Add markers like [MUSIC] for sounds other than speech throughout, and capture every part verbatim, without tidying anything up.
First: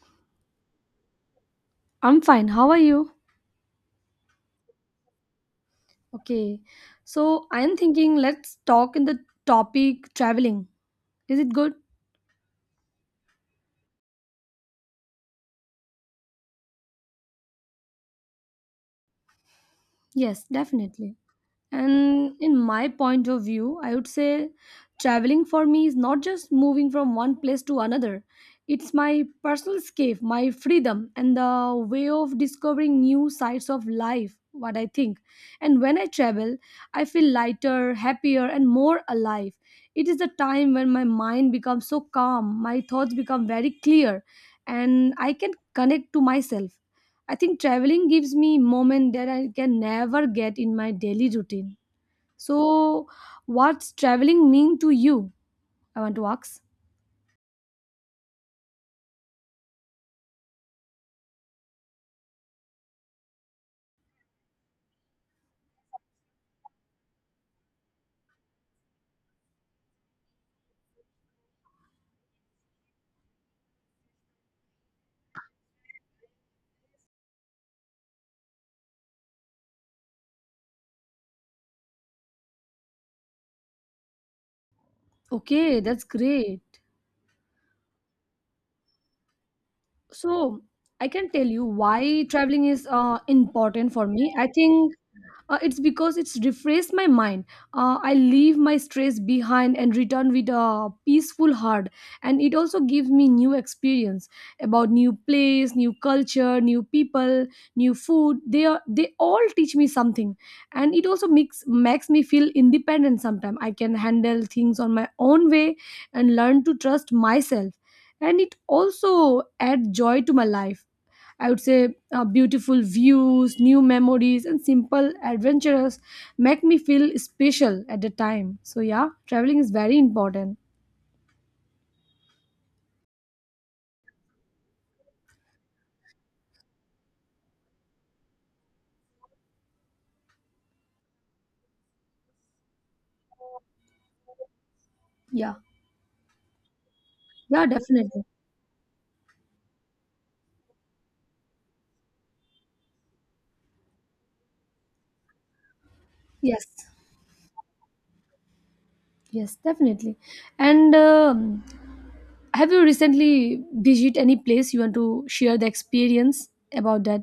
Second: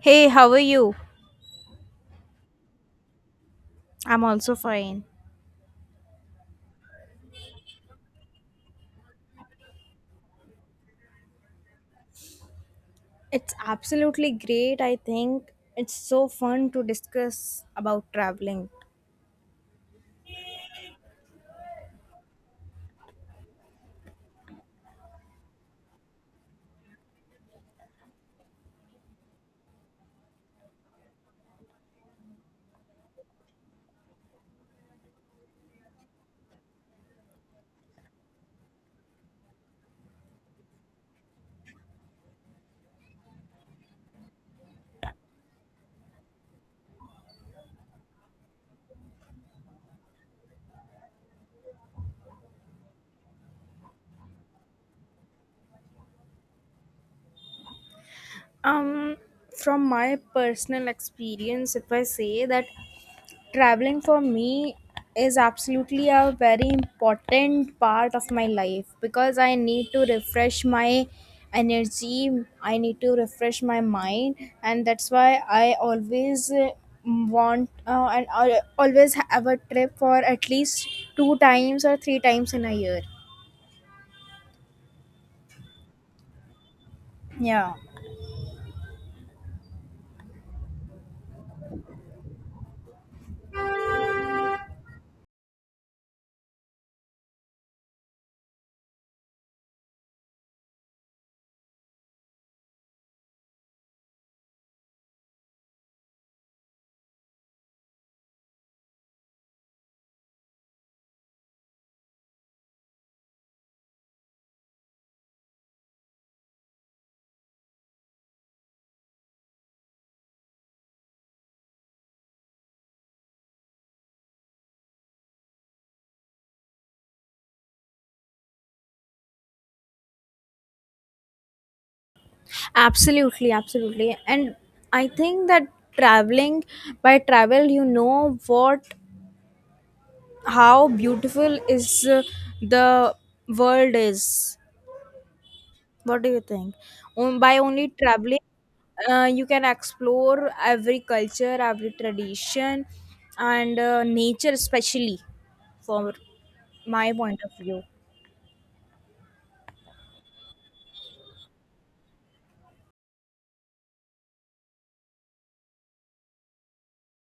Hey, how are you? I'm fine. How are you? I'm also fine. Okay. So I'm thinking let's talk in the topic traveling. Is it good? It's absolutely great. I think it's so fun to discuss about traveling. Yes, definitely. And in my point of view, I would say traveling for me is not just moving from one place to another. It's my personal escape, my freedom, and the way of discovering new sides of life, what I think. And when I travel, I feel lighter, happier, and more alive. It is the time when my mind becomes so calm, my thoughts become very clear, and I can connect to myself. I think traveling gives me moment that I can never get in my daily routine. So, what's traveling mean to you? I want to ask. Um, from my personal experience, if I say that traveling for me is absolutely a very important part of my life because I need to refresh my energy, I need to refresh my mind, and that's why I always uh, want uh, and I always have a trip for at least two times or three times in a year. Okay, that's great. Yeah, So, I can tell you why traveling is uh, important for me. I think Uh, it's because it's refreshed my mind. Uh, I leave my stress behind and return with a peaceful heart. And it also gives me new experience about new place, new culture, new people, new food. They are, they all teach me something, and it also makes makes me feel independent. Sometimes I can handle things on my own way and learn to trust myself. And it also adds joy to my life, I would say uh, beautiful views, new memories, and simple adventures make me feel special at the time. So, yeah, traveling is very important. absolutely, absolutely, and I think that traveling, by travel you know what, how beautiful is uh, the world is. Yeah. What do you think? Um, by Yeah, only definitely. traveling, uh, you can explore every culture, every tradition, and uh, nature, especially for Yes. my point of view. Yes, definitely. And um, have you recently visited any place you want to share the experience about that?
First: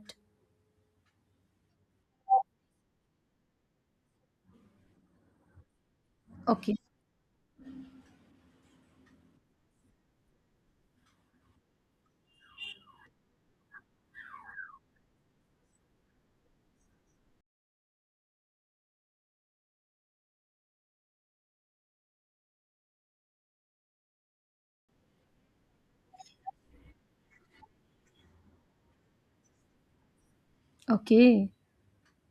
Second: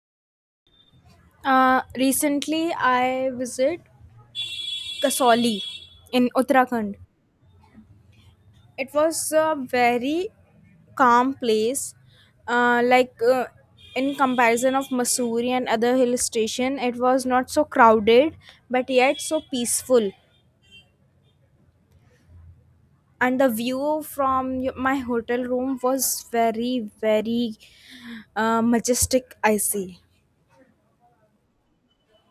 uh, Recently, I visit Kasauli in Okay. Uttarakhand. It was a very calm place, uh, like uh, in comparison of Missouri and other hill station. It was not so crowded but yet so peaceful, and the view from y- my hotel room was very, very uh, majestic, I see. Okay.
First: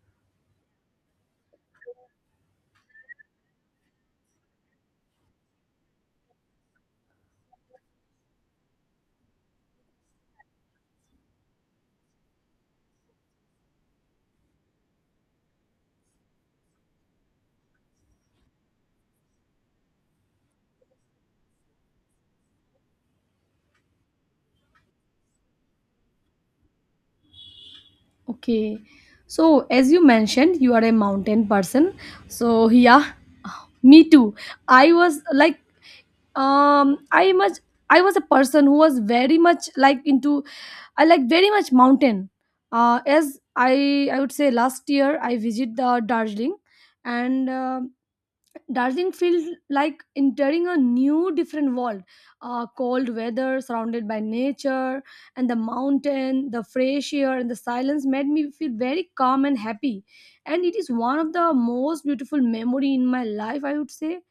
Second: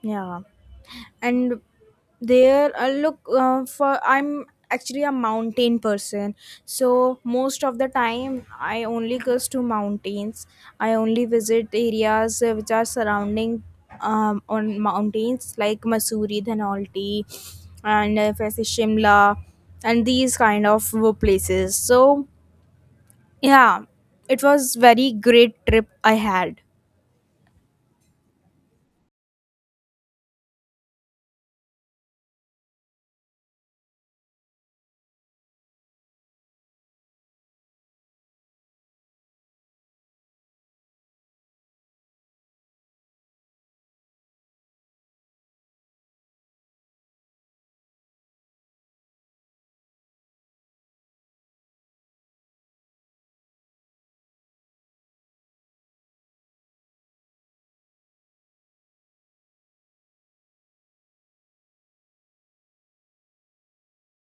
Yeah. And there uh, look uh, for I'm actually a mountain person, so most of the time I only goes to mountains. I only visit areas uh, which are surrounding um, on mountains, like Masuri, Dhanauti, and uh, if I say Shimla, and these kind of uh, places. So yeah, it was very great trip I had. Okay. So, as you mentioned, you are a mountain person. So, yeah, [SIGHS] me too. I was like, um, I much, I was a person who was very much like into, I like very much mountain. Uh, as I, I would say, last year I visit the Darjeeling, and uh, Darjeeling feels like entering a new, different world. Uh, cold weather, surrounded by nature and the mountain, the fresh air and the silence made me feel very calm and happy. And it is one of the most beautiful memory in my life, I would say.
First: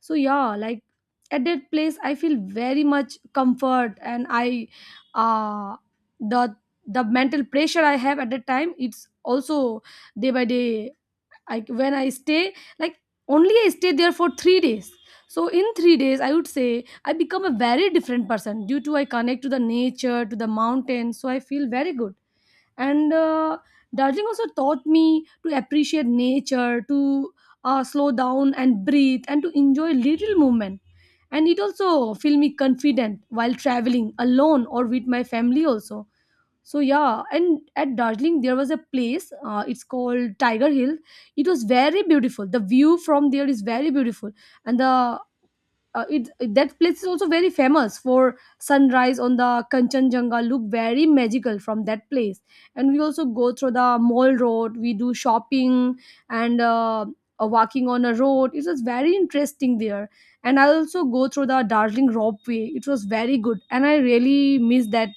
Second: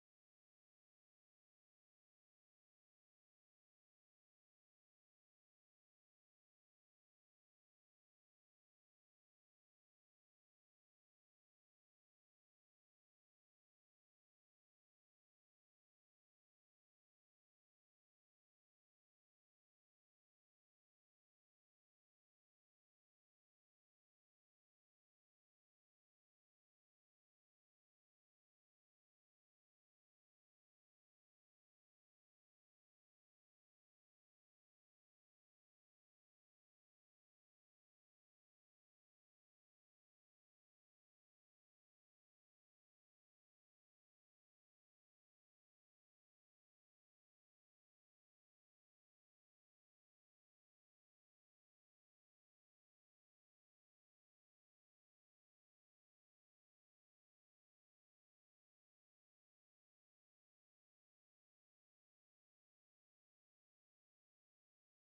So yeah, like at that place, I feel very much comfort, and I, uh, the the mental pressure I have at that time, it's also day by day I when I stay like only I stay there for three days. So in three days, I would say I become a very different person due to I connect to the nature, to the mountain. So I feel very good. And uh, Darjeeling also taught me to appreciate nature, to uh, slow down and breathe, and to enjoy little movement. And it also feel me confident while traveling alone or with my family also. So yeah, and at Darjeeling there was a place, uh, it's called Tiger Hill. It was very beautiful, the view from there is very beautiful. And the uh, it that place is also very famous for sunrise on the Kanchenjunga, look very magical from that place. And we also go through the Mall Road, we do shopping, and uh, uh, walking on a road, it was very interesting there. And I also go through the Darjeeling ropeway, it was very good, and I really miss that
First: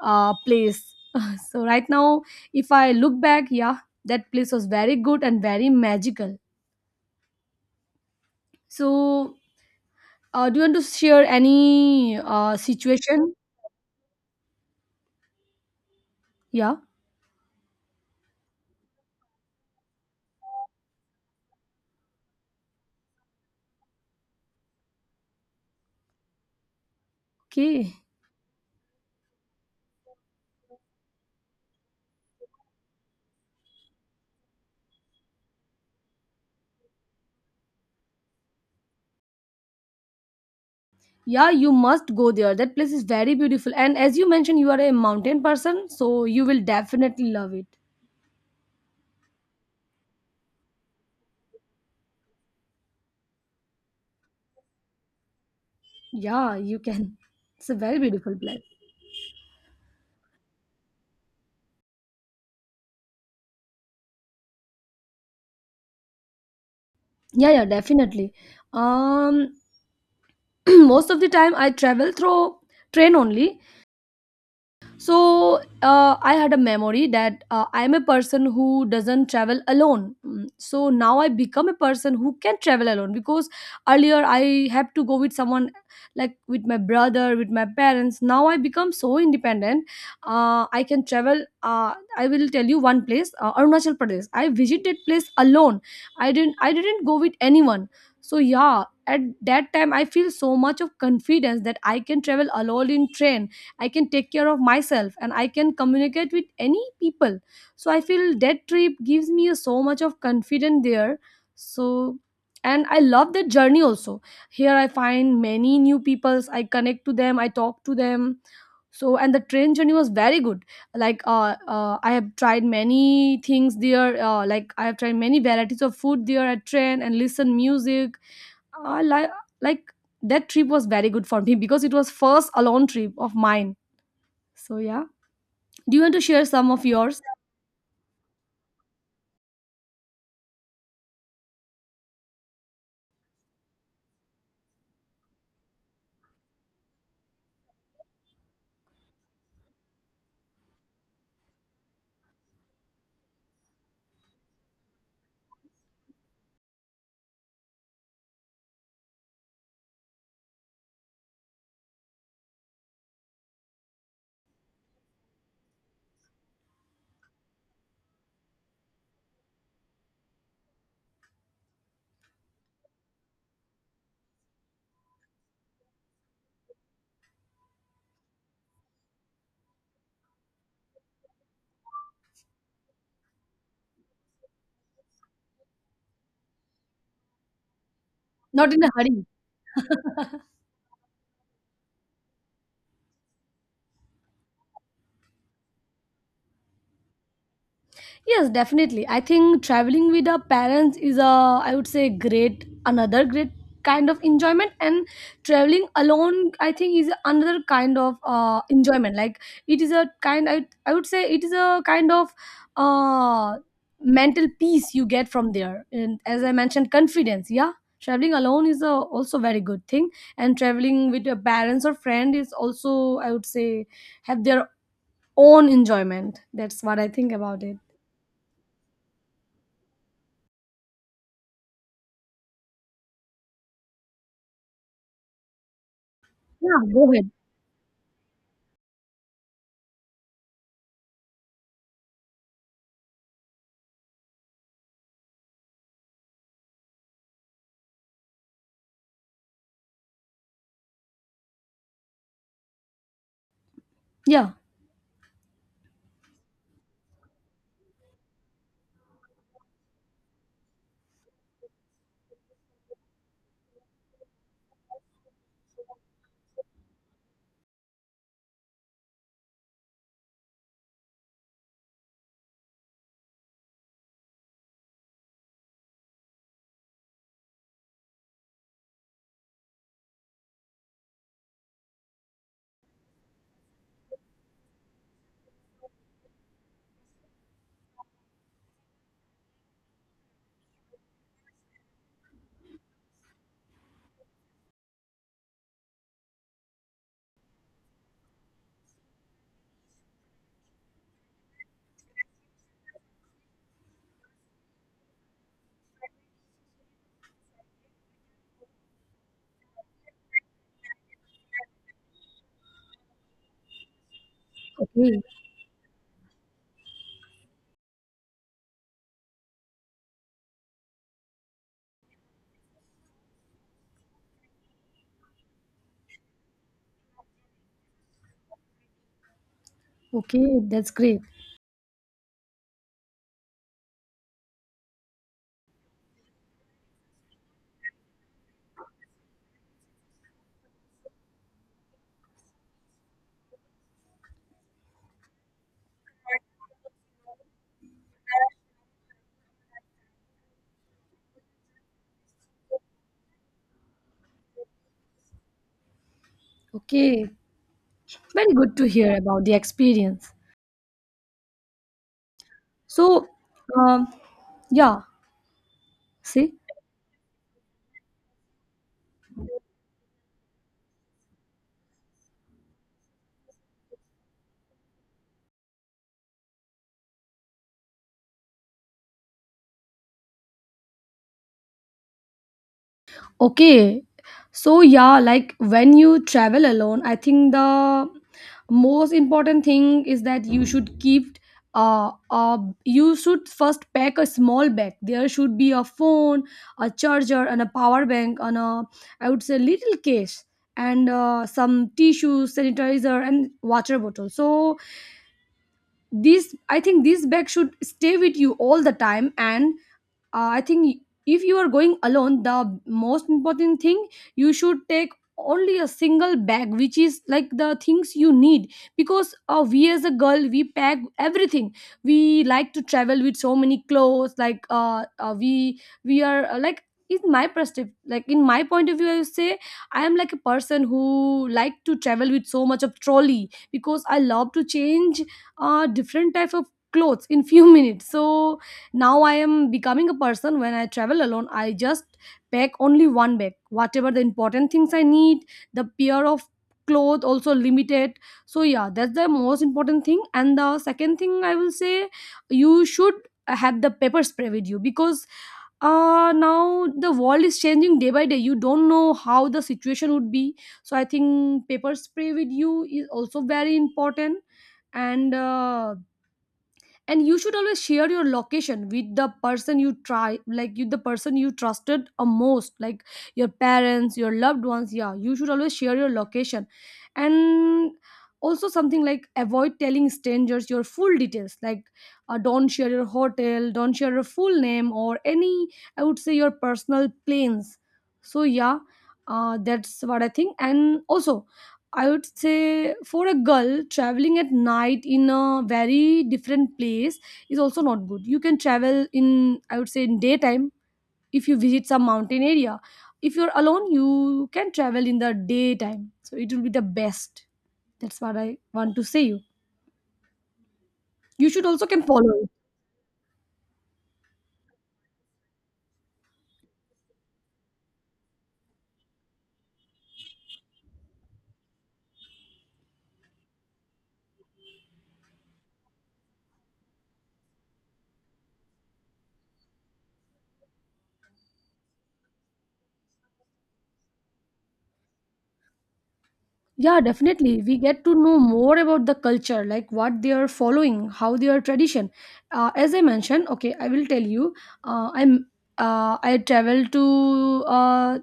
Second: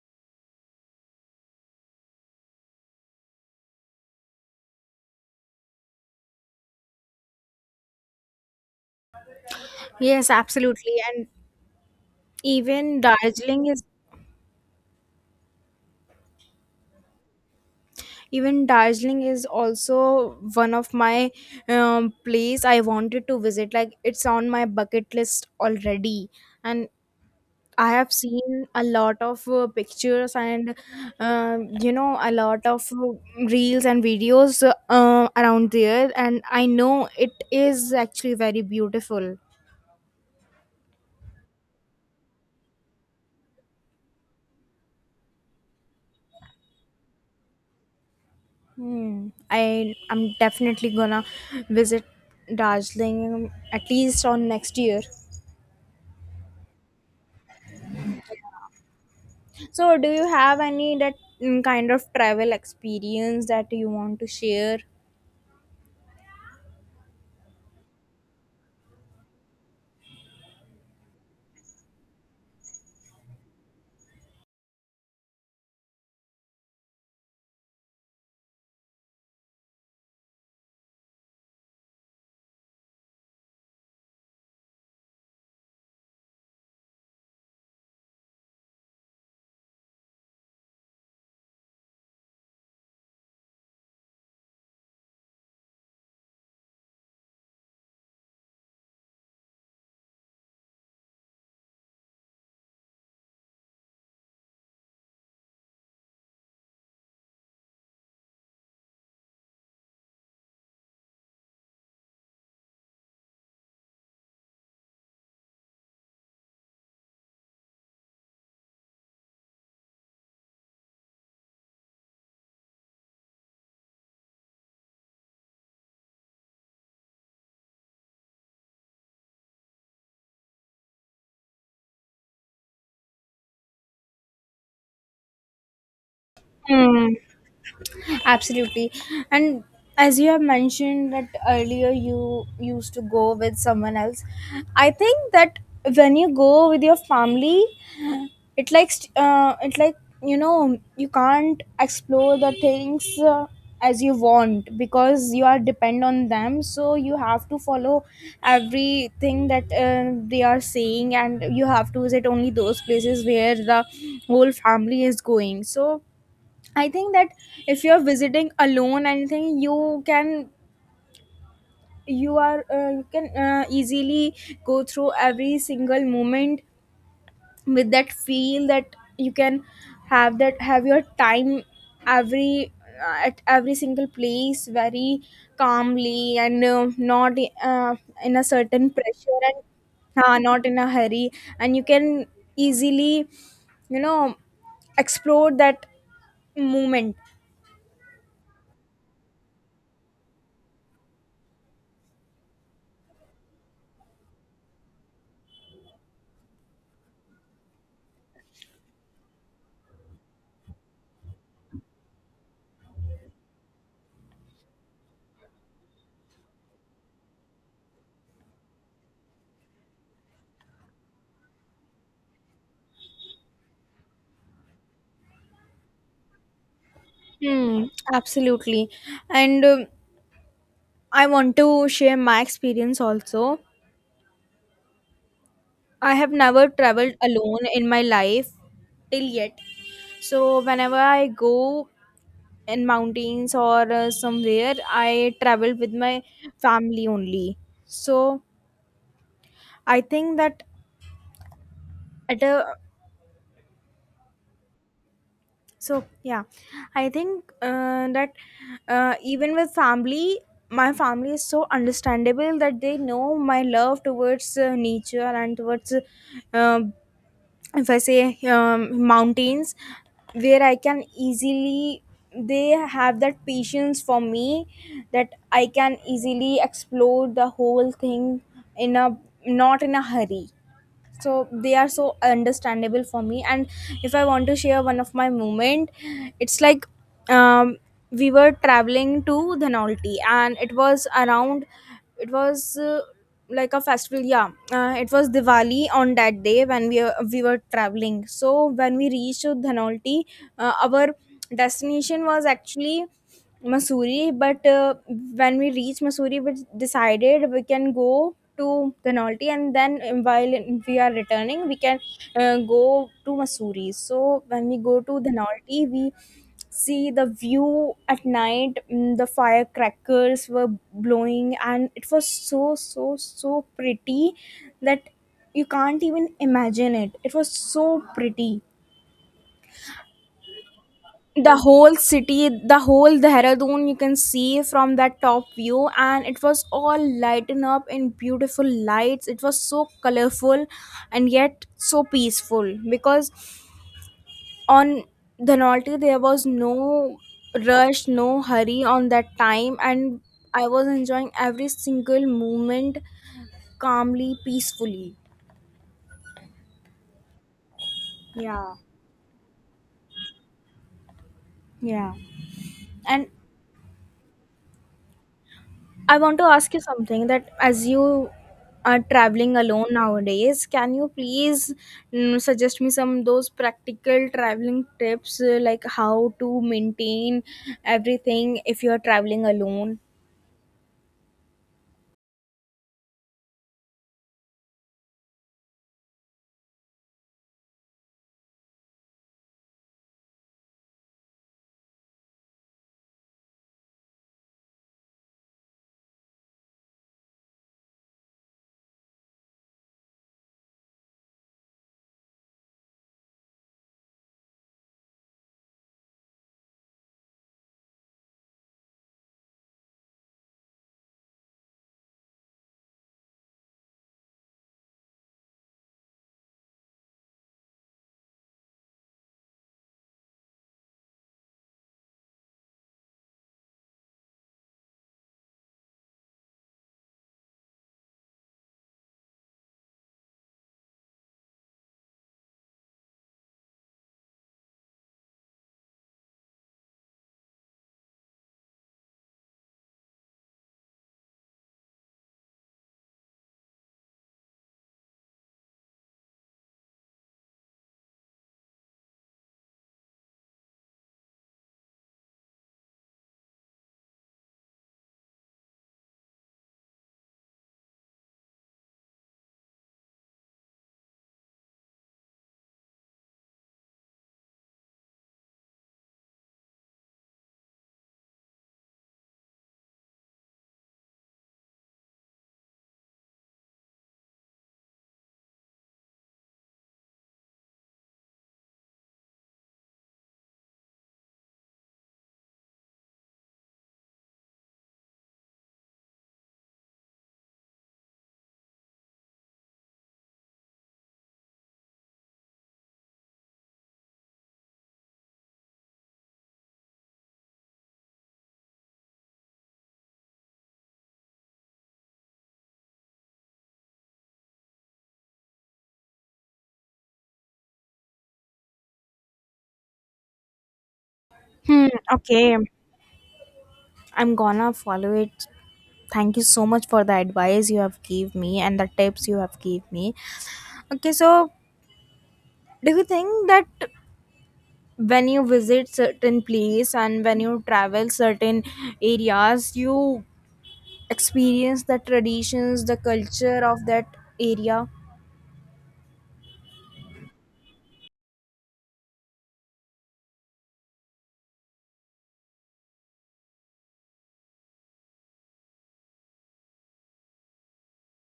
uh, place. [LAUGHS] So right now, if I look back, yeah, that place was very good and very magical. So Yes, uh, do you want to absolutely, share and any uh, even situation? Darjeeling is Yeah. even darjeeling is also one of my um, place I wanted to visit, like it's on my bucket list already. And I Okay. have seen a lot of uh, pictures and, um you know, a lot of uh, reels and videos uh, around there, and I know it is actually very beautiful. Yeah, you must go there. That place is very beautiful. And as you mentioned, you are a mountain person, so you will definitely love it. Hmm. I I'm definitely gonna visit Darjeeling um, at least on next year. Yeah, you can. [LAUGHS] It's a very beautiful place. So, do you have any that mm, kind of travel experience that you want to share? Yeah, yeah, definitely. Um, [CLEARS THROAT] most of the time I travel through train only. So uh, I had a memory that uh, I am a person who doesn't travel alone. Mm. So now I become a person who can travel alone because earlier I had to go with someone, like with my brother, with my parents. Now I become so independent. Uh, I can travel. Uh, I will tell you one place, uh, Arunachal Pradesh. I visited place alone. I didn't. I didn't go with anyone. So yeah, at that time I feel so much of confidence that I can travel alone in train. I can take care of myself and I can communicate with any people. So I feel that trip gives me so much of confidence there. So, and I love that journey also. Here I find many new peoples, I connect to them, I talk to them. So, and the train journey was very good. Like uh, uh I have tried many things there, uh, like I have tried many varieties of food there at train and listen music. I like like that trip was very good for me [LAUGHS] because it was first alone trip of mine. So yeah, do you want to share some of Hmm. yours? Absolutely. And as you have mentioned that earlier, you used to go with someone else. I think that when you go with your family, it like st- uh, it like you know you can't explore the things uh, as you want because you are depend on them, so you have to follow everything that uh, they are saying, and you have to visit only those places where the whole family is going. So I think that if you're visiting alone anything, you can, you are, uh, you can uh, easily go through every single moment with that feel, that you can have that, have your time every uh, at every single place, very calmly and uh, not uh, in a Not in a certain hurry. pressure and uh, not in a hurry. And you can easily, you know explore that moment. Yes, definitely. I think traveling with our parents is a, I would say, great, another great kind of enjoyment, and traveling alone I think is another kind of uh, enjoyment. Like, it is a kind I, I would say it is a kind of uh, mental peace you get from there. And as I mentioned confidence, yeah. Traveling alone is a, also very good thing, and traveling with your parents or friend is also, I would say, have their own enjoyment. That's what I think about it. Hmm, absolutely. And um, I want to share my experience also. I have never Yeah, go traveled ahead. alone in my life till yet. So whenever I go in mountains or uh, somewhere, I travel with my family only. So I think that at a Yeah. so yeah, I think uh, that uh, even with family, my family is so understandable that they know my love towards uh, nature and towards, uh, if I say um, mountains, where I can easily, they have that patience for me that I can easily explore the whole thing in a, not in a hurry. So they are so understandable for me. And if I want to share one of my moment, it's like, um, we were traveling to Dhanolti, and it was around it was uh, like a festival. Yeah, uh, it was Diwali on that day when we we were traveling So when we reached Dhanolti, uh, our destination was actually Mussoorie, but uh, when we reached Mussoorie, we decided we can go to Dhanolti, and then um, while we are returning, we can uh, go to Mussoorie. So when we go to Okay. Dhanolti, we see the view at night. mm, The firecrackers were blowing, and it was so, so, so pretty that you can't even imagine it. It was so pretty. Okay. That's great. The whole city, the whole Dehradun, you can see from that top view, and it was all lightened up in beautiful lights. It was so colorful and yet so peaceful because on Dhanolti there was no rush, no hurry on that time, and I was enjoying every single moment, calmly, peacefully. Okay. Very good Yeah. to hear about the experience. Yeah, and So, um, yeah. I want to See, ask you something, that as you are traveling alone nowadays, can you please mm, suggest me some those practical traveling tips, uh, like how to maintain everything if you are traveling alone? okay. So yeah, like when you travel alone, I think the most important thing is that you should keep uh, uh you should first pack a small bag. There should be a phone, a charger, and a power bank on a, I would say, little case, and uh, some tissues, sanitizer, and water bottle. So this, I think this bag should stay with you all the time. And uh, i think if you are going alone, the most important thing you should take only a single bag which is like the things you need, because uh, we as a girl we pack everything. We like to travel with so many clothes, like uh, uh we we are uh, like, in my perspective, like in my point of view, I would say I am like a person who like to travel with so much of trolley because I love to change uh different type of clothes in few [LAUGHS] minutes. So now I am becoming a person when I travel alone, I just pack only one bag. Whatever the important things I need, the pair of clothes also limited. So yeah, that's the most important thing. And the second thing I will say, you should have the pepper spray with you, because uh now the world is changing day by day, you don't know how the situation would be. So I think pepper spray with you is also very important. And uh, and you should always share your location with the person you try like you the person you trusted a most, like your parents, your loved ones. Yeah, you should always share your location. And also something like avoid telling strangers your full details, like uh, don't share your hotel, don't share your full name or any, I would say, your personal plans. So yeah, uh, that's what I think. And also I would say for a girl, traveling at night in a very different place is also not good. You can travel in, I would say, in daytime. If you visit some mountain area, if you're alone, you can travel in the daytime. So it will be the best. That's what I want to say you. You should also Hmm, can follow it. okay. I'm gonna follow it. Thank you so much for the advice you have gave me and the tips you have gave me. Okay, so do you think that when you visit certain place and when you travel certain areas, you experience the traditions, the culture of that area? Yeah, definitely. We get to know more about the culture, like what they are following, how their tradition. Uh, as I mentioned, okay, I will tell you. Uh, I'm uh, I traveled to uh,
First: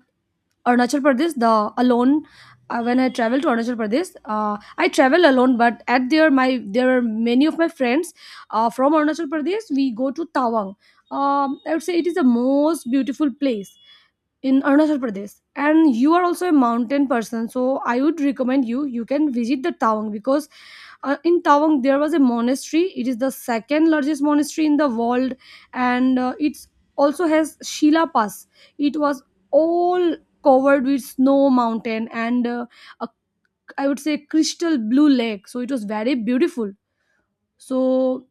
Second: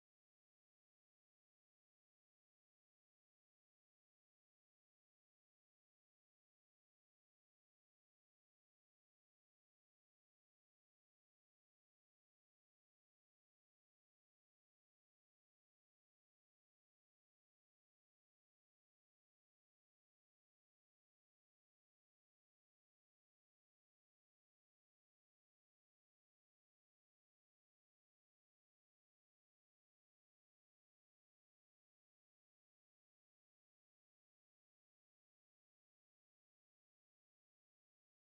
Arunachal Pradesh, the alone. uh, when I travel to Arunachal Pradesh, uh, I travel alone. But at there, my there are many of my friends uh, from Arunachal Pradesh. We go to Tawang. Um, I would say it is the most beautiful place in Arunachal Pradesh. And you are also a mountain person, so I would recommend you you can visit the Tawang, because uh, in Tawang there was a monastery. It is the second largest monastery in the world, and uh, it also has Shila Pass. It was all covered with snow mountain, and uh, a, I would say crystal blue lake. So it was very beautiful. So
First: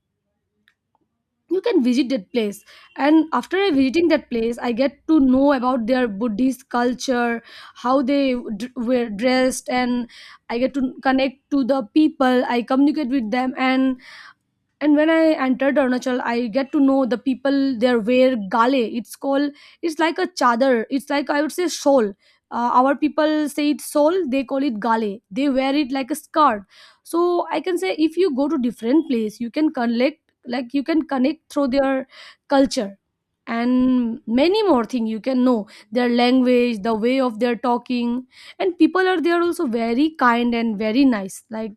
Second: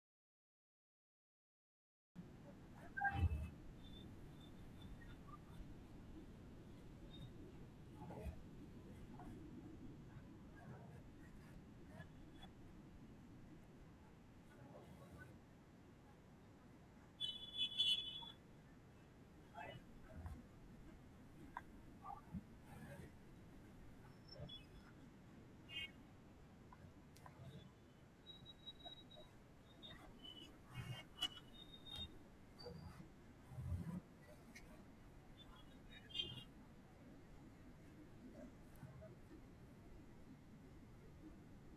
you can visit that place, and after I visiting that place I get to know about their Buddhist culture, how they d- were dressed. And I get to connect to the people, I communicate with them. And and when I entered Arunachal, I get to know the people there wear Gale, it's called. It's like a chadar, it's like, I would say, shawl. Uh, our people say it's shawl, they call it Gale. They wear it like a scarf. So I can say if you go to different place, you can connect, like you can connect through their culture. And many more thing you can know, their language, the way of their talking. And people are there also very kind and very nice. Like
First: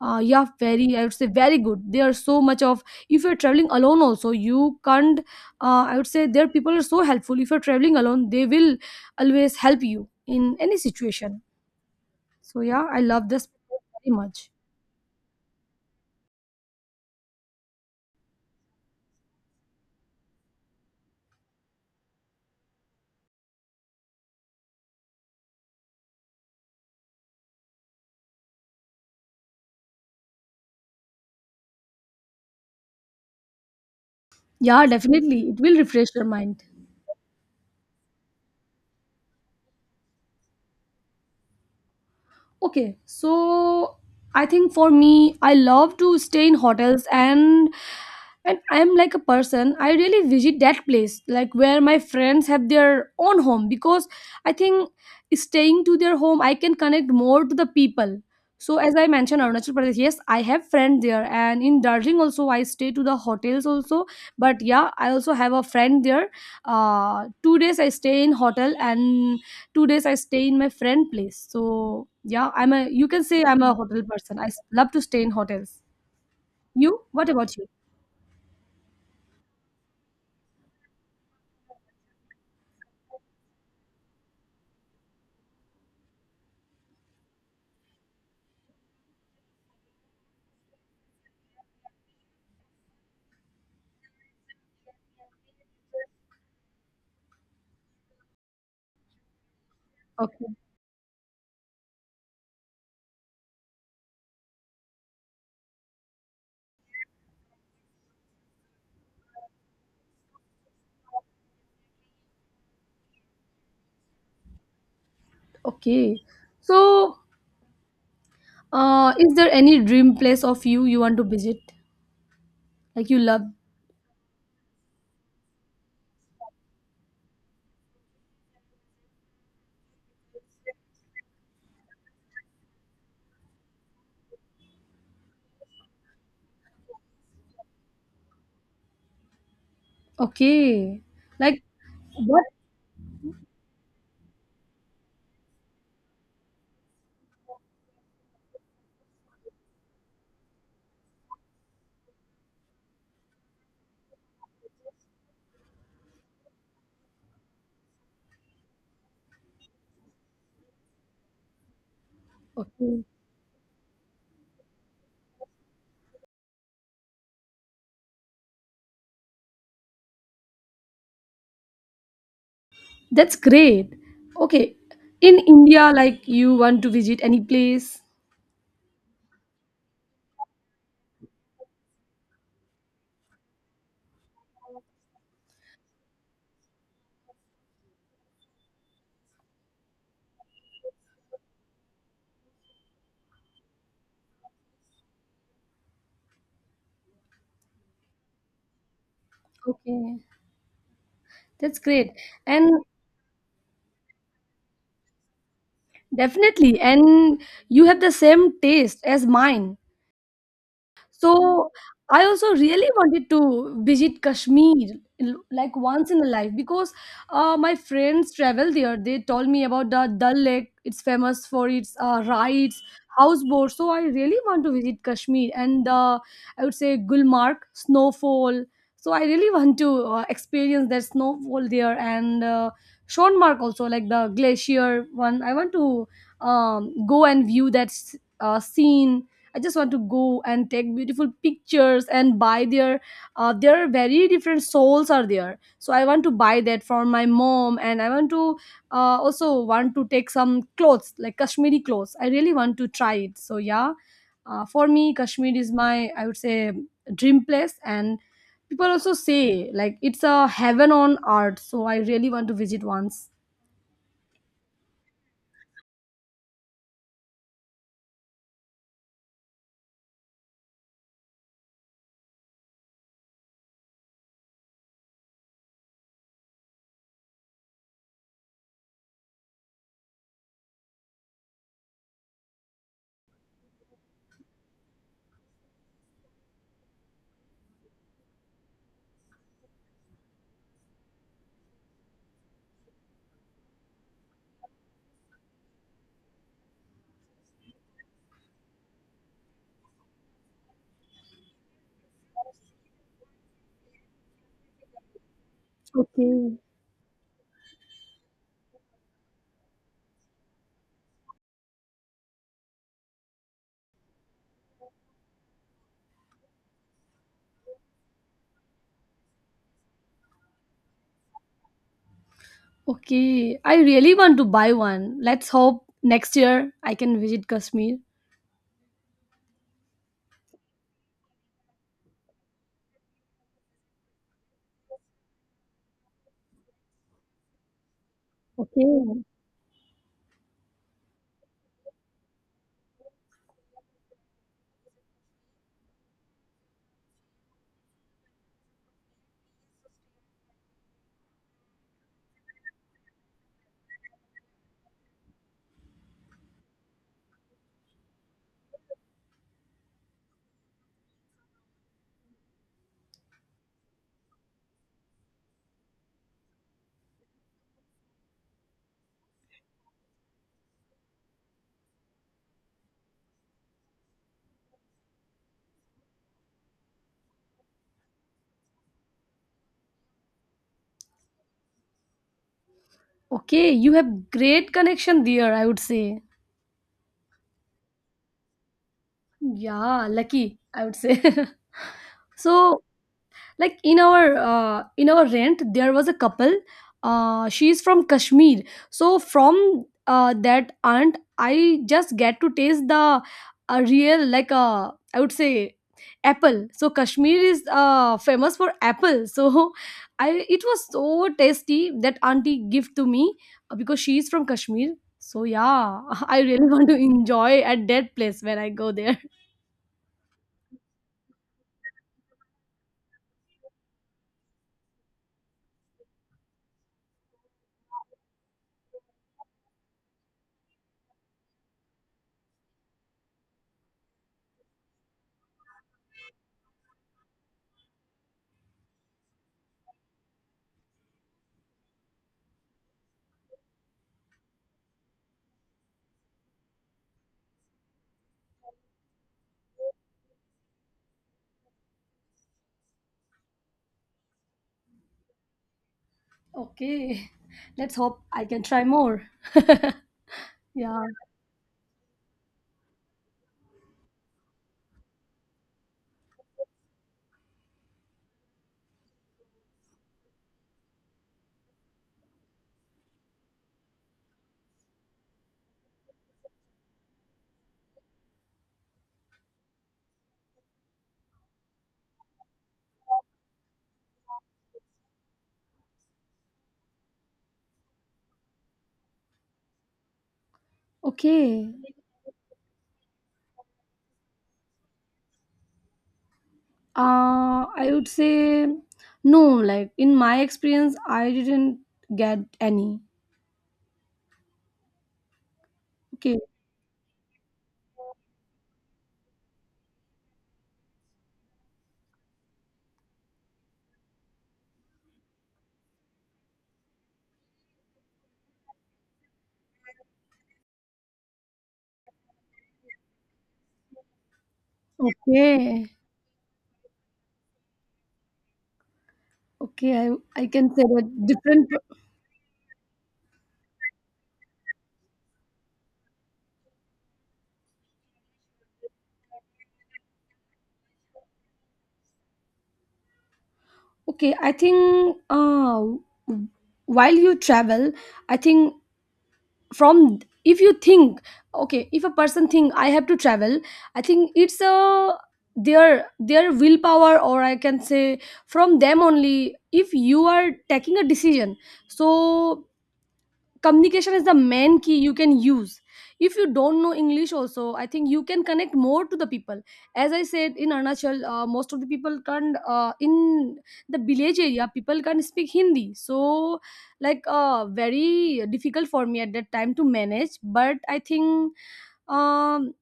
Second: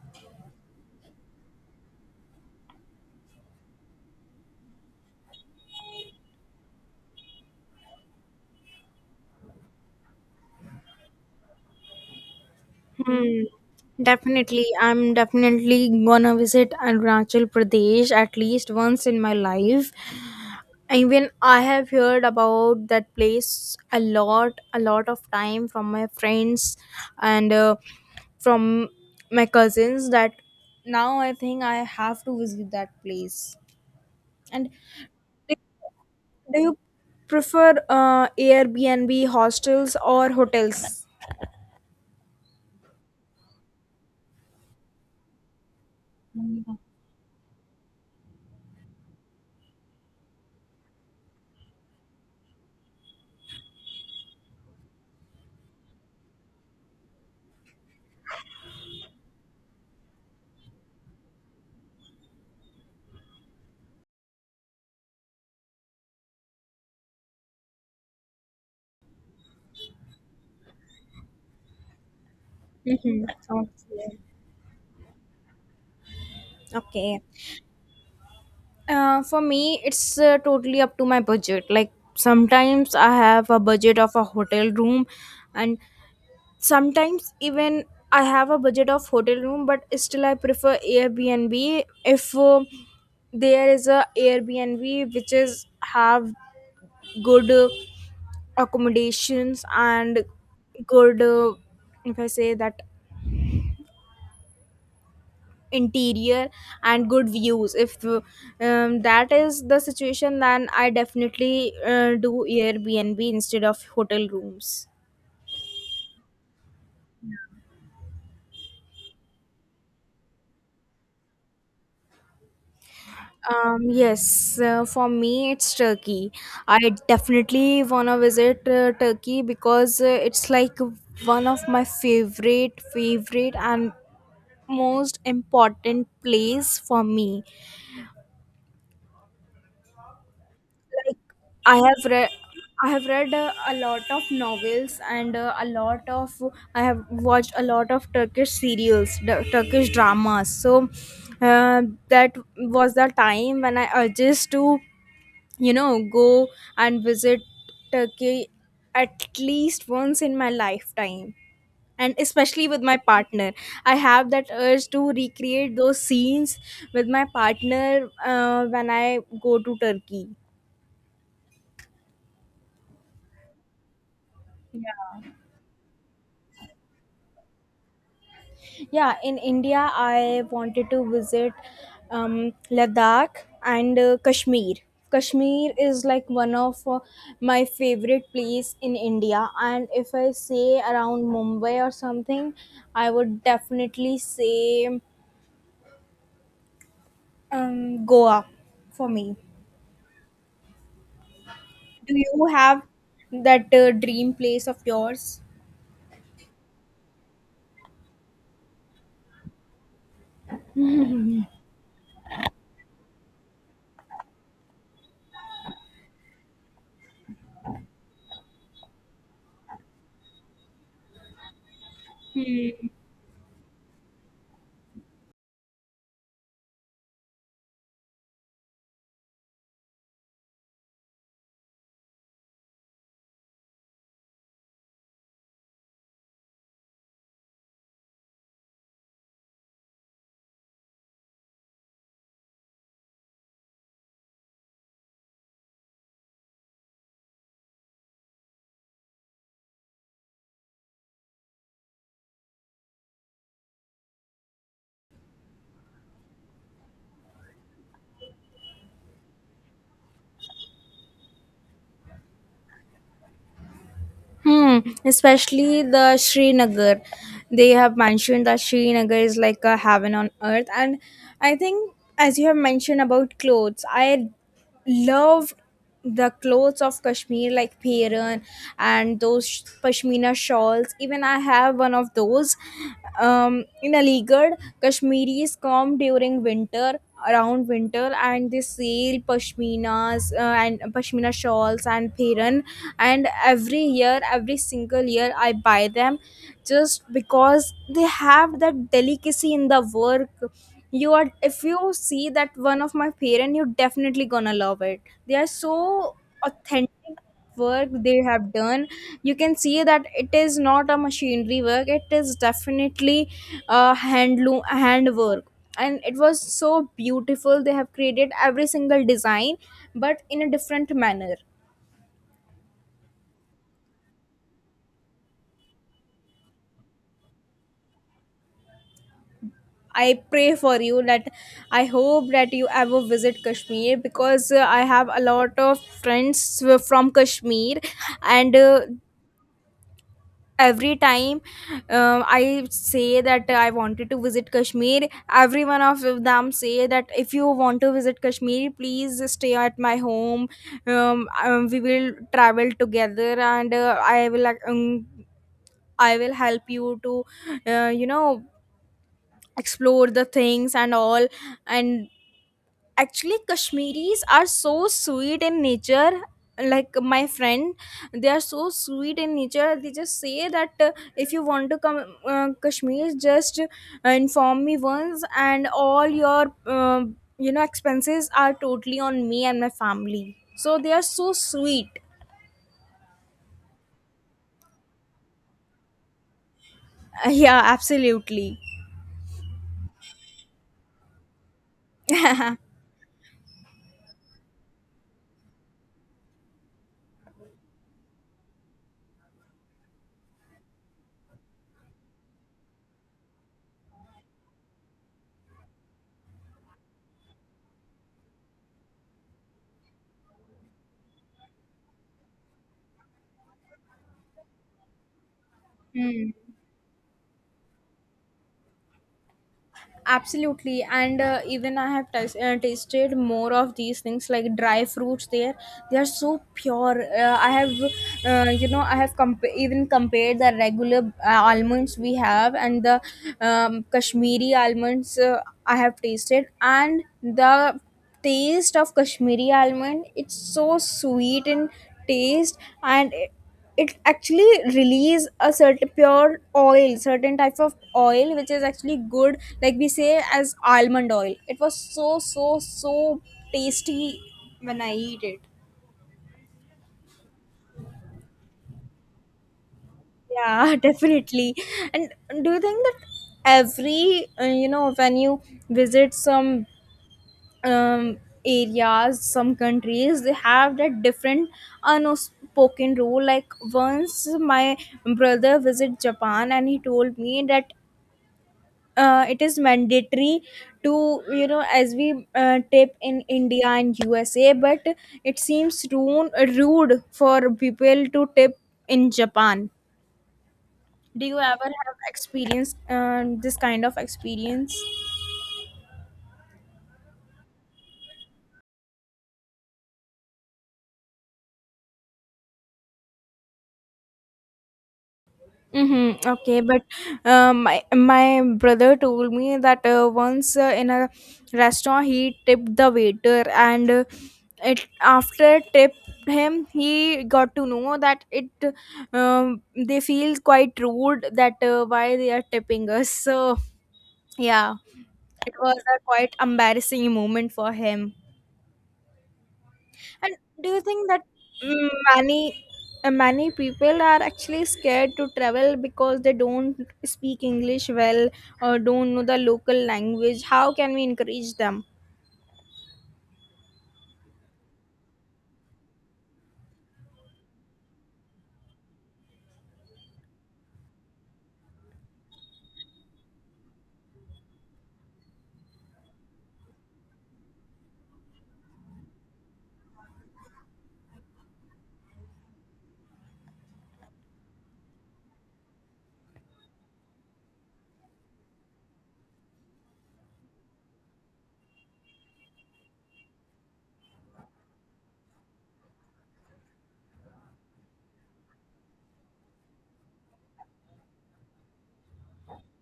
uh, yeah, very, I would say, very good. There are so much of, if you're traveling alone also, you can't, uh, I would say their people are so helpful. If you're traveling alone, they will always help you in any situation. So yeah, I love Hmm. this very much. Definitely, I'm definitely gonna visit Arunachal Pradesh at least once in my life. Even I have heard about that place a lot, a lot of time from my friends and uh, from my cousins. That now I think I have to visit that place. And Yeah, definitely. do It will refresh your do mind. you prefer uh, Airbnb, hostels, or hotels? Okay, so I think for me, I love to stay in hotels, and and I am like a person. I really visit that place, like where my friends have their own home, because I think staying to their home, I can connect more to the people. So as I mentioned, Arunachal Pradesh, yes, I have friends there, and in Darjeeling also, I stay to the hotels also. But yeah, I also have a friend there. Uh, two days I stay in hotel and two days I stay in my friend place. So, yeah, I'm a you can Mm-hmm. say I'm a hotel person. I s- love to stay in hotels. Okay. You? Okay. What about you? Uh, for me, it's uh, totally up to my budget. Like sometimes I have a budget of a hotel room, and sometimes even I have a budget of hotel room, but still I prefer Airbnb if uh, there is a Airbnb which is have good uh, accommodations and Okay. good. Uh, if I say that interior and good views, if um, that is the situation, then I definitely uh, do Airbnb instead of hotel rooms. Okay. So, uh, is there any dream place of you you want to visit? Like you love? Um yes, uh, for me, it's Turkey. I definitely want to visit uh, Turkey because uh, it's like one of my favorite, favorite and most important place for me. Okay. Like Like i have read what? I have read uh, a lot of novels, and uh, a lot of I have watched a lot of Turkish serials, d- Turkish dramas. So uh, that was the time when I urged to, you know, go and visit Turkey at least once in my lifetime, and especially with my Okay. partner. I have that urge to recreate those scenes with my partner uh, when I go to Turkey. That's great. Okay. In India, like you want to visit any place? Yeah, in India, I wanted to visit um, Ladakh and uh, Kashmir. Kashmir is like one of uh, my favorite place in India, and if I say around Mumbai or something, I would definitely say um, Goa for me. Okay. That's great. Do you And have that uh, dream place of yours? definitely, and you have the same taste as mine. So I also really wanted to visit Kashmir l- like once in a life, because uh, my friends travel there. They told me about the Dal Lake. It's famous for its uh, rides, houseboats. So I really want to visit Kashmir, and uh, I would say Gulmarg snowfall. So I really [LAUGHS] want to uh, experience that snowfall there, and uh, Shonmark also, like the glacier one. I want to um, go and view that s- uh, scene. I just want to go and take beautiful pictures and buy their, uh, there are very different souls are there. So I want to buy that for my mom, and I want to uh, also want to take some clothes, like Kashmiri clothes. I really want to try it. So yeah, uh, for me Kashmir is my, I would say, dream place. And people also say like it's a heaven on earth. So I really want to visit once. Hmm, especially the Srinagar. They have mentioned that Srinagar is like a heaven on earth. And I think, as you have mentioned about clothes, I love the clothes of Kashmir, like Peiran and those sh- pashmina shawls. Even I have one of those. Um, in Aligarh, Kashmiris come during winter, around winter, and they sell pashminas uh, and pashmina shawls and Peiran, and every year, every single year, I buy them just because they have that delicacy in the work. You are, if you see that one of my parent, you're definitely gonna love it. They are so authentic work they have done. You can see that it is not a machinery work, it is definitely a handloom, handwork, and it was so beautiful. They have created every single design, but in a different manner. Okay, I really want to buy one. Let's hope next year I can visit Kashmir. I pray for you that I hope that you ever visit Kashmir, because uh, I have a lot of friends who are from Kashmir, and uh, Okay. every time uh, I say that I wanted to visit Kashmir, every one of them say that if you want to visit Kashmir, please stay at my home. Um, um, we will travel together, and uh, I will, like, um, I will help you to, uh, you know explore the things and all. And actually Kashmiris are so sweet in nature, like my friend. They are so sweet in nature. They just say that, uh, if you want to come uh, Kashmir, just uh, inform me once, and all your um you know expenses are totally on me and my family. So they are so sweet. [LAUGHS] Okay, you have great connection there, I would say. Uh, yeah, absolutely. Yeah, lucky, I would say. [LAUGHS] So, like in our uh, in our rent there was a couple. Uh, she's from Kashmir. So from uh, that aunt, I just get to taste the a real, like, uh, I would say, apple. So Kashmir is uh, famous for apple. [LAUGHS] So I it was so tasty that auntie give to me, uh, because she is from Kashmir. So yeah, [LAUGHS] I really want to enjoy at that place when I go there. Absolutely, and uh, even I have tas- uh, tasted more of these things like dry fruits there. They are so pure. uh, I have, uh, you know I have comp- even compared the regular uh, almonds we have and the um, Kashmiri almonds uh, I have tasted, and the taste of Kashmiri almond, it's so sweet in taste, and it actually release a certain pure oil, certain type of oil, which is actually good, like we say as almond oil. It was so, so, so tasty when I eat it. Okay, let's hope I can try more. Yeah, [LAUGHS] Yeah. definitely. And do you think that every, uh, you know when you visit some um, areas, some countries, they have that different unspoken rule? Like once my brother visit Japan, and he told me that uh, it is mandatory to, you know as we uh, tip in India and USA. But it seems rude, rude for people to tip in Japan. Do you ever Okay. have experience uh, this kind of experience? Uh, I would say no. Like in my experience, I didn't get any. Mm-hmm. Okay. Okay, but uh, my my brother told me that uh, once uh, in a restaurant he tipped the waiter, and uh, it after tipped him he got to know that it um, they feel quite rude that uh, why they are tipping us. So yeah, it was Okay. a quite embarrassing moment for him. Okay. I And I do can you say that think that different. mm, many uh, many people are actually scared to travel because they don't speak English well or don't know the local language? How can we encourage them? Okay. I think uh, while you travel, I think, from, if you think, okay, if a person think I have to travel, I think it's a their their willpower, or I can say from them only. If you are taking a decision, so communication is the main key you can use. If you don't know English also, I think you can connect more to the people. As I said, in Arunachal, uh, most of the people can't, uh, in the village area people can't speak Hindi. So like, uh, very difficult for me at that time to manage. But I think, um,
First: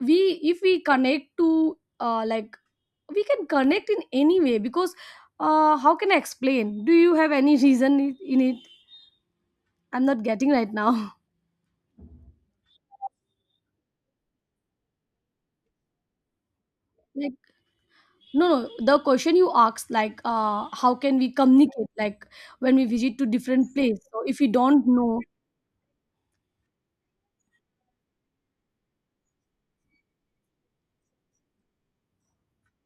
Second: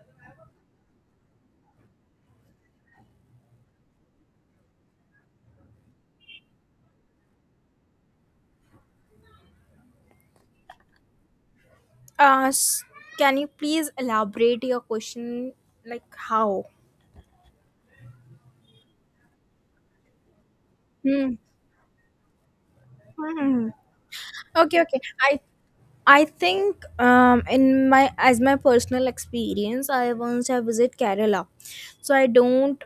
we, if we connect to, uh, like we can connect in any way. Because uh, how can I explain, do you have any reason in in it? I'm not getting right now. Uh, s- can you please elaborate your question? Like how? [LAUGHS] No, no. The question you asked, like, uh, how can we Hmm. communicate, like, when we visit to Hmm. different place? So if we Okay, don't okay. know. I I think um, in my as my personal experience, I once have visit Kerala, so I don't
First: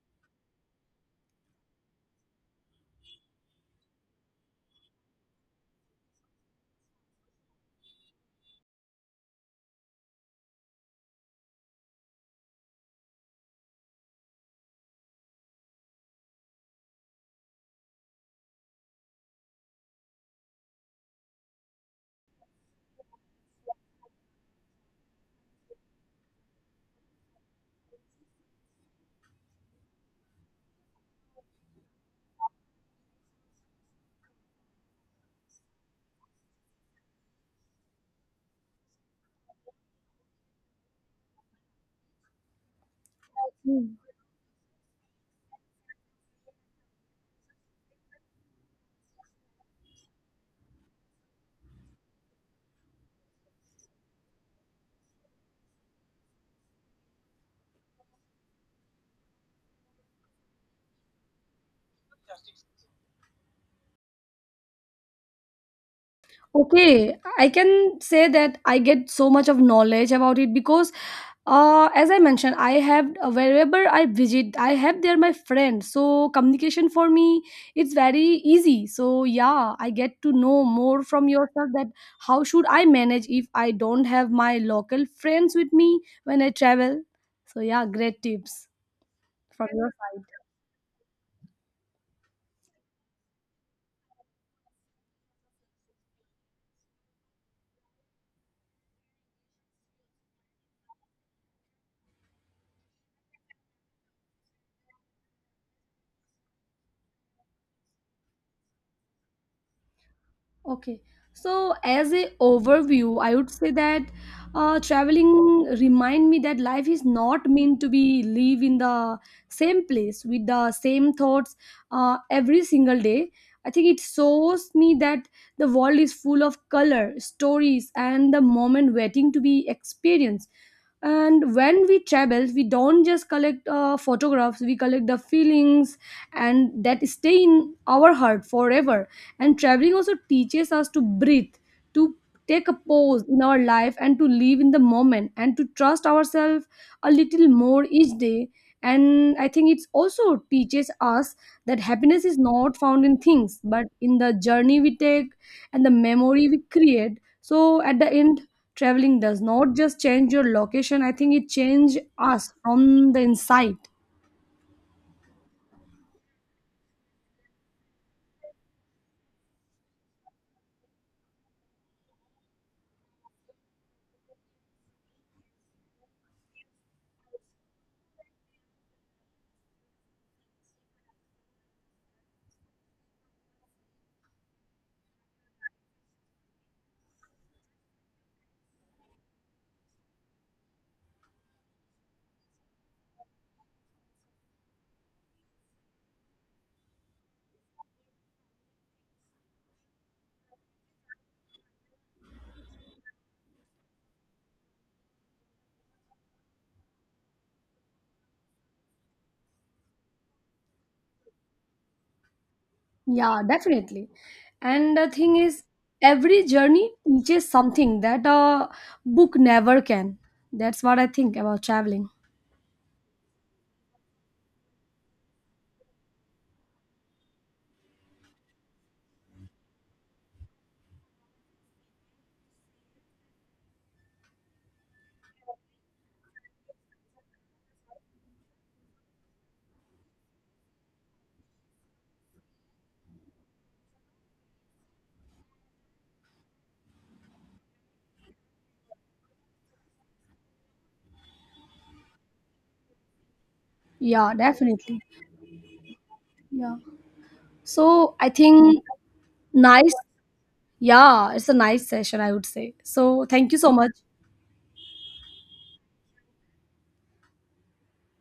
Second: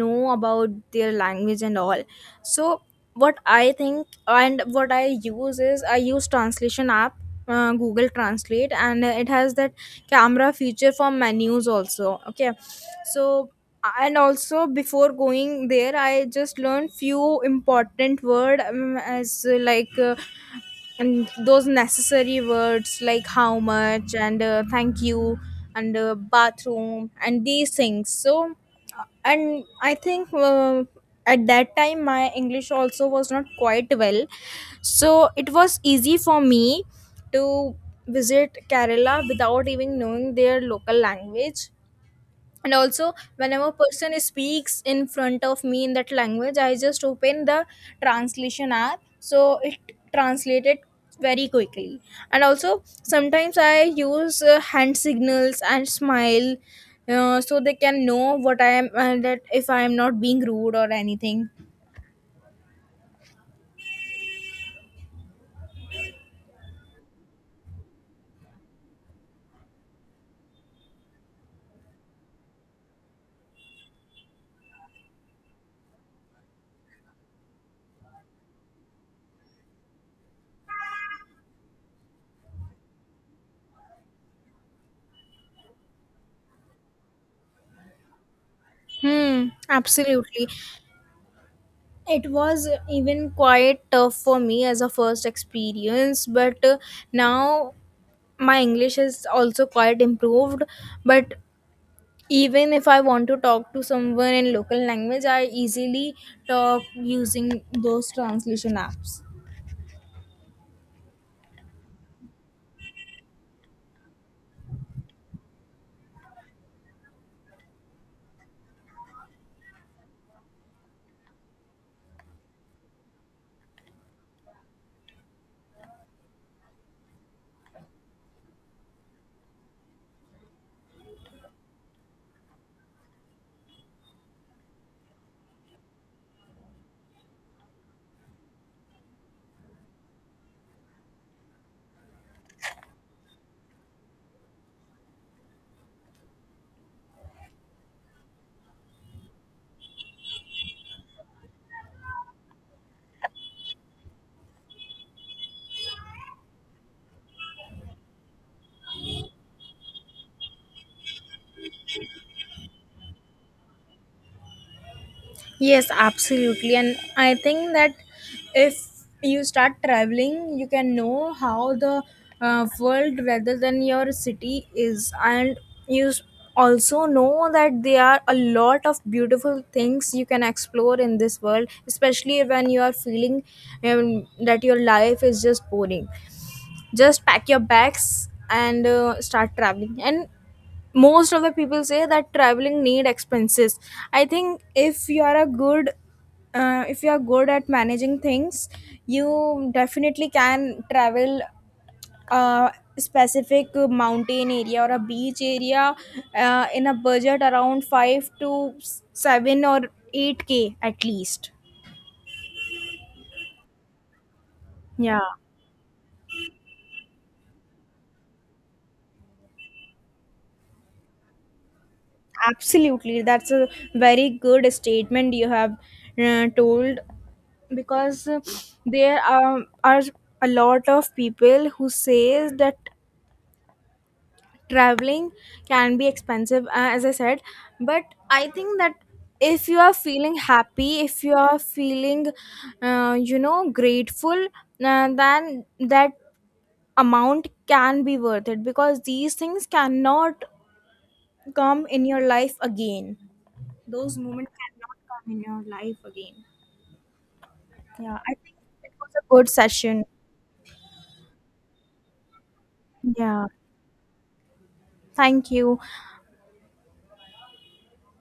know about their language and all. So what I think and what I use is I use translation app, uh, Google Translate, and it has that camera feature for menus also. Okay, so and also before going there, I just learned few important word um, as uh, like. Uh, and those necessary words like how much and uh, thank you and uh, bathroom and these things. So uh, and I think, uh, at that time my English also was not quite well, so it was easy for me to visit Kerala without even knowing their local language. And also whenever Hmm. person speaks in front of me in that language I just open the translation app, so it translated very quickly. And also sometimes I use uh, hand signals and smile, uh, so they can know what I am, uh, that if I am not being rude or anything. Okay, I can say that I get so much of knowledge about it because, uh, as I mentioned, I have uh, wherever I visit, I have there my friends. So communication for me, it's very easy. So yeah, I get to know more from yourself that how should I manage if I don't have my local friends with me when I travel. So yeah, great tips. Hmm, From your side? absolutely. It was even quite tough for me as a first experience, but uh, now my English is also quite improved. But even if I want to talk to someone in local language I easily talk using those translation apps. Okay. So as a overview, I would say that uh, traveling remind me that life is not meant to be live in the same place with the same thoughts, uh, every single day. I think it shows me that the world is full of color, stories, and the moment waiting to be experienced. And when we travel, we don't just collect uh, photographs, we collect the feelings, and that stay in our heart forever. And traveling also teaches us to breathe, to take a pause in our life, and to live in the moment, and to trust ourselves a little more each day. And I think it also teaches us that happiness is not found in things but in the journey we take, and the memory we create. So at the end, traveling does not just change your location, I think it changes us from the inside. Yes, absolutely. And I think that if you start traveling, you can know how the uh, world rather than your city is. And you s- also know that there are a lot of beautiful things you can explore in this world, especially when you are feeling um, that your life is just boring. Just pack your bags and uh, start traveling. And most of the people say that traveling need expenses. I think if you are a good uh, if you are good at managing things, you definitely can travel a specific mountain area or a beach area uh, in a budget around five to seven or eight k at least. Yeah, definitely. And the Yeah. thing is, every journey teaches something that a book never can. That's what I think about traveling. Absolutely, that's a very good statement you have uh, told, because uh, there are, are a lot of people who says that traveling can be expensive, uh, as I said. But I think that if you are feeling happy, if you are feeling uh, you know grateful, uh, then that amount can be worth it, because these things cannot come in your life again, those Yeah, moments cannot definitely. come in your life again. Yeah. So Yeah, I I think think it was a good nice. session. Yeah, it's a nice session, I would say. So Yeah. thank you so much. Thank you.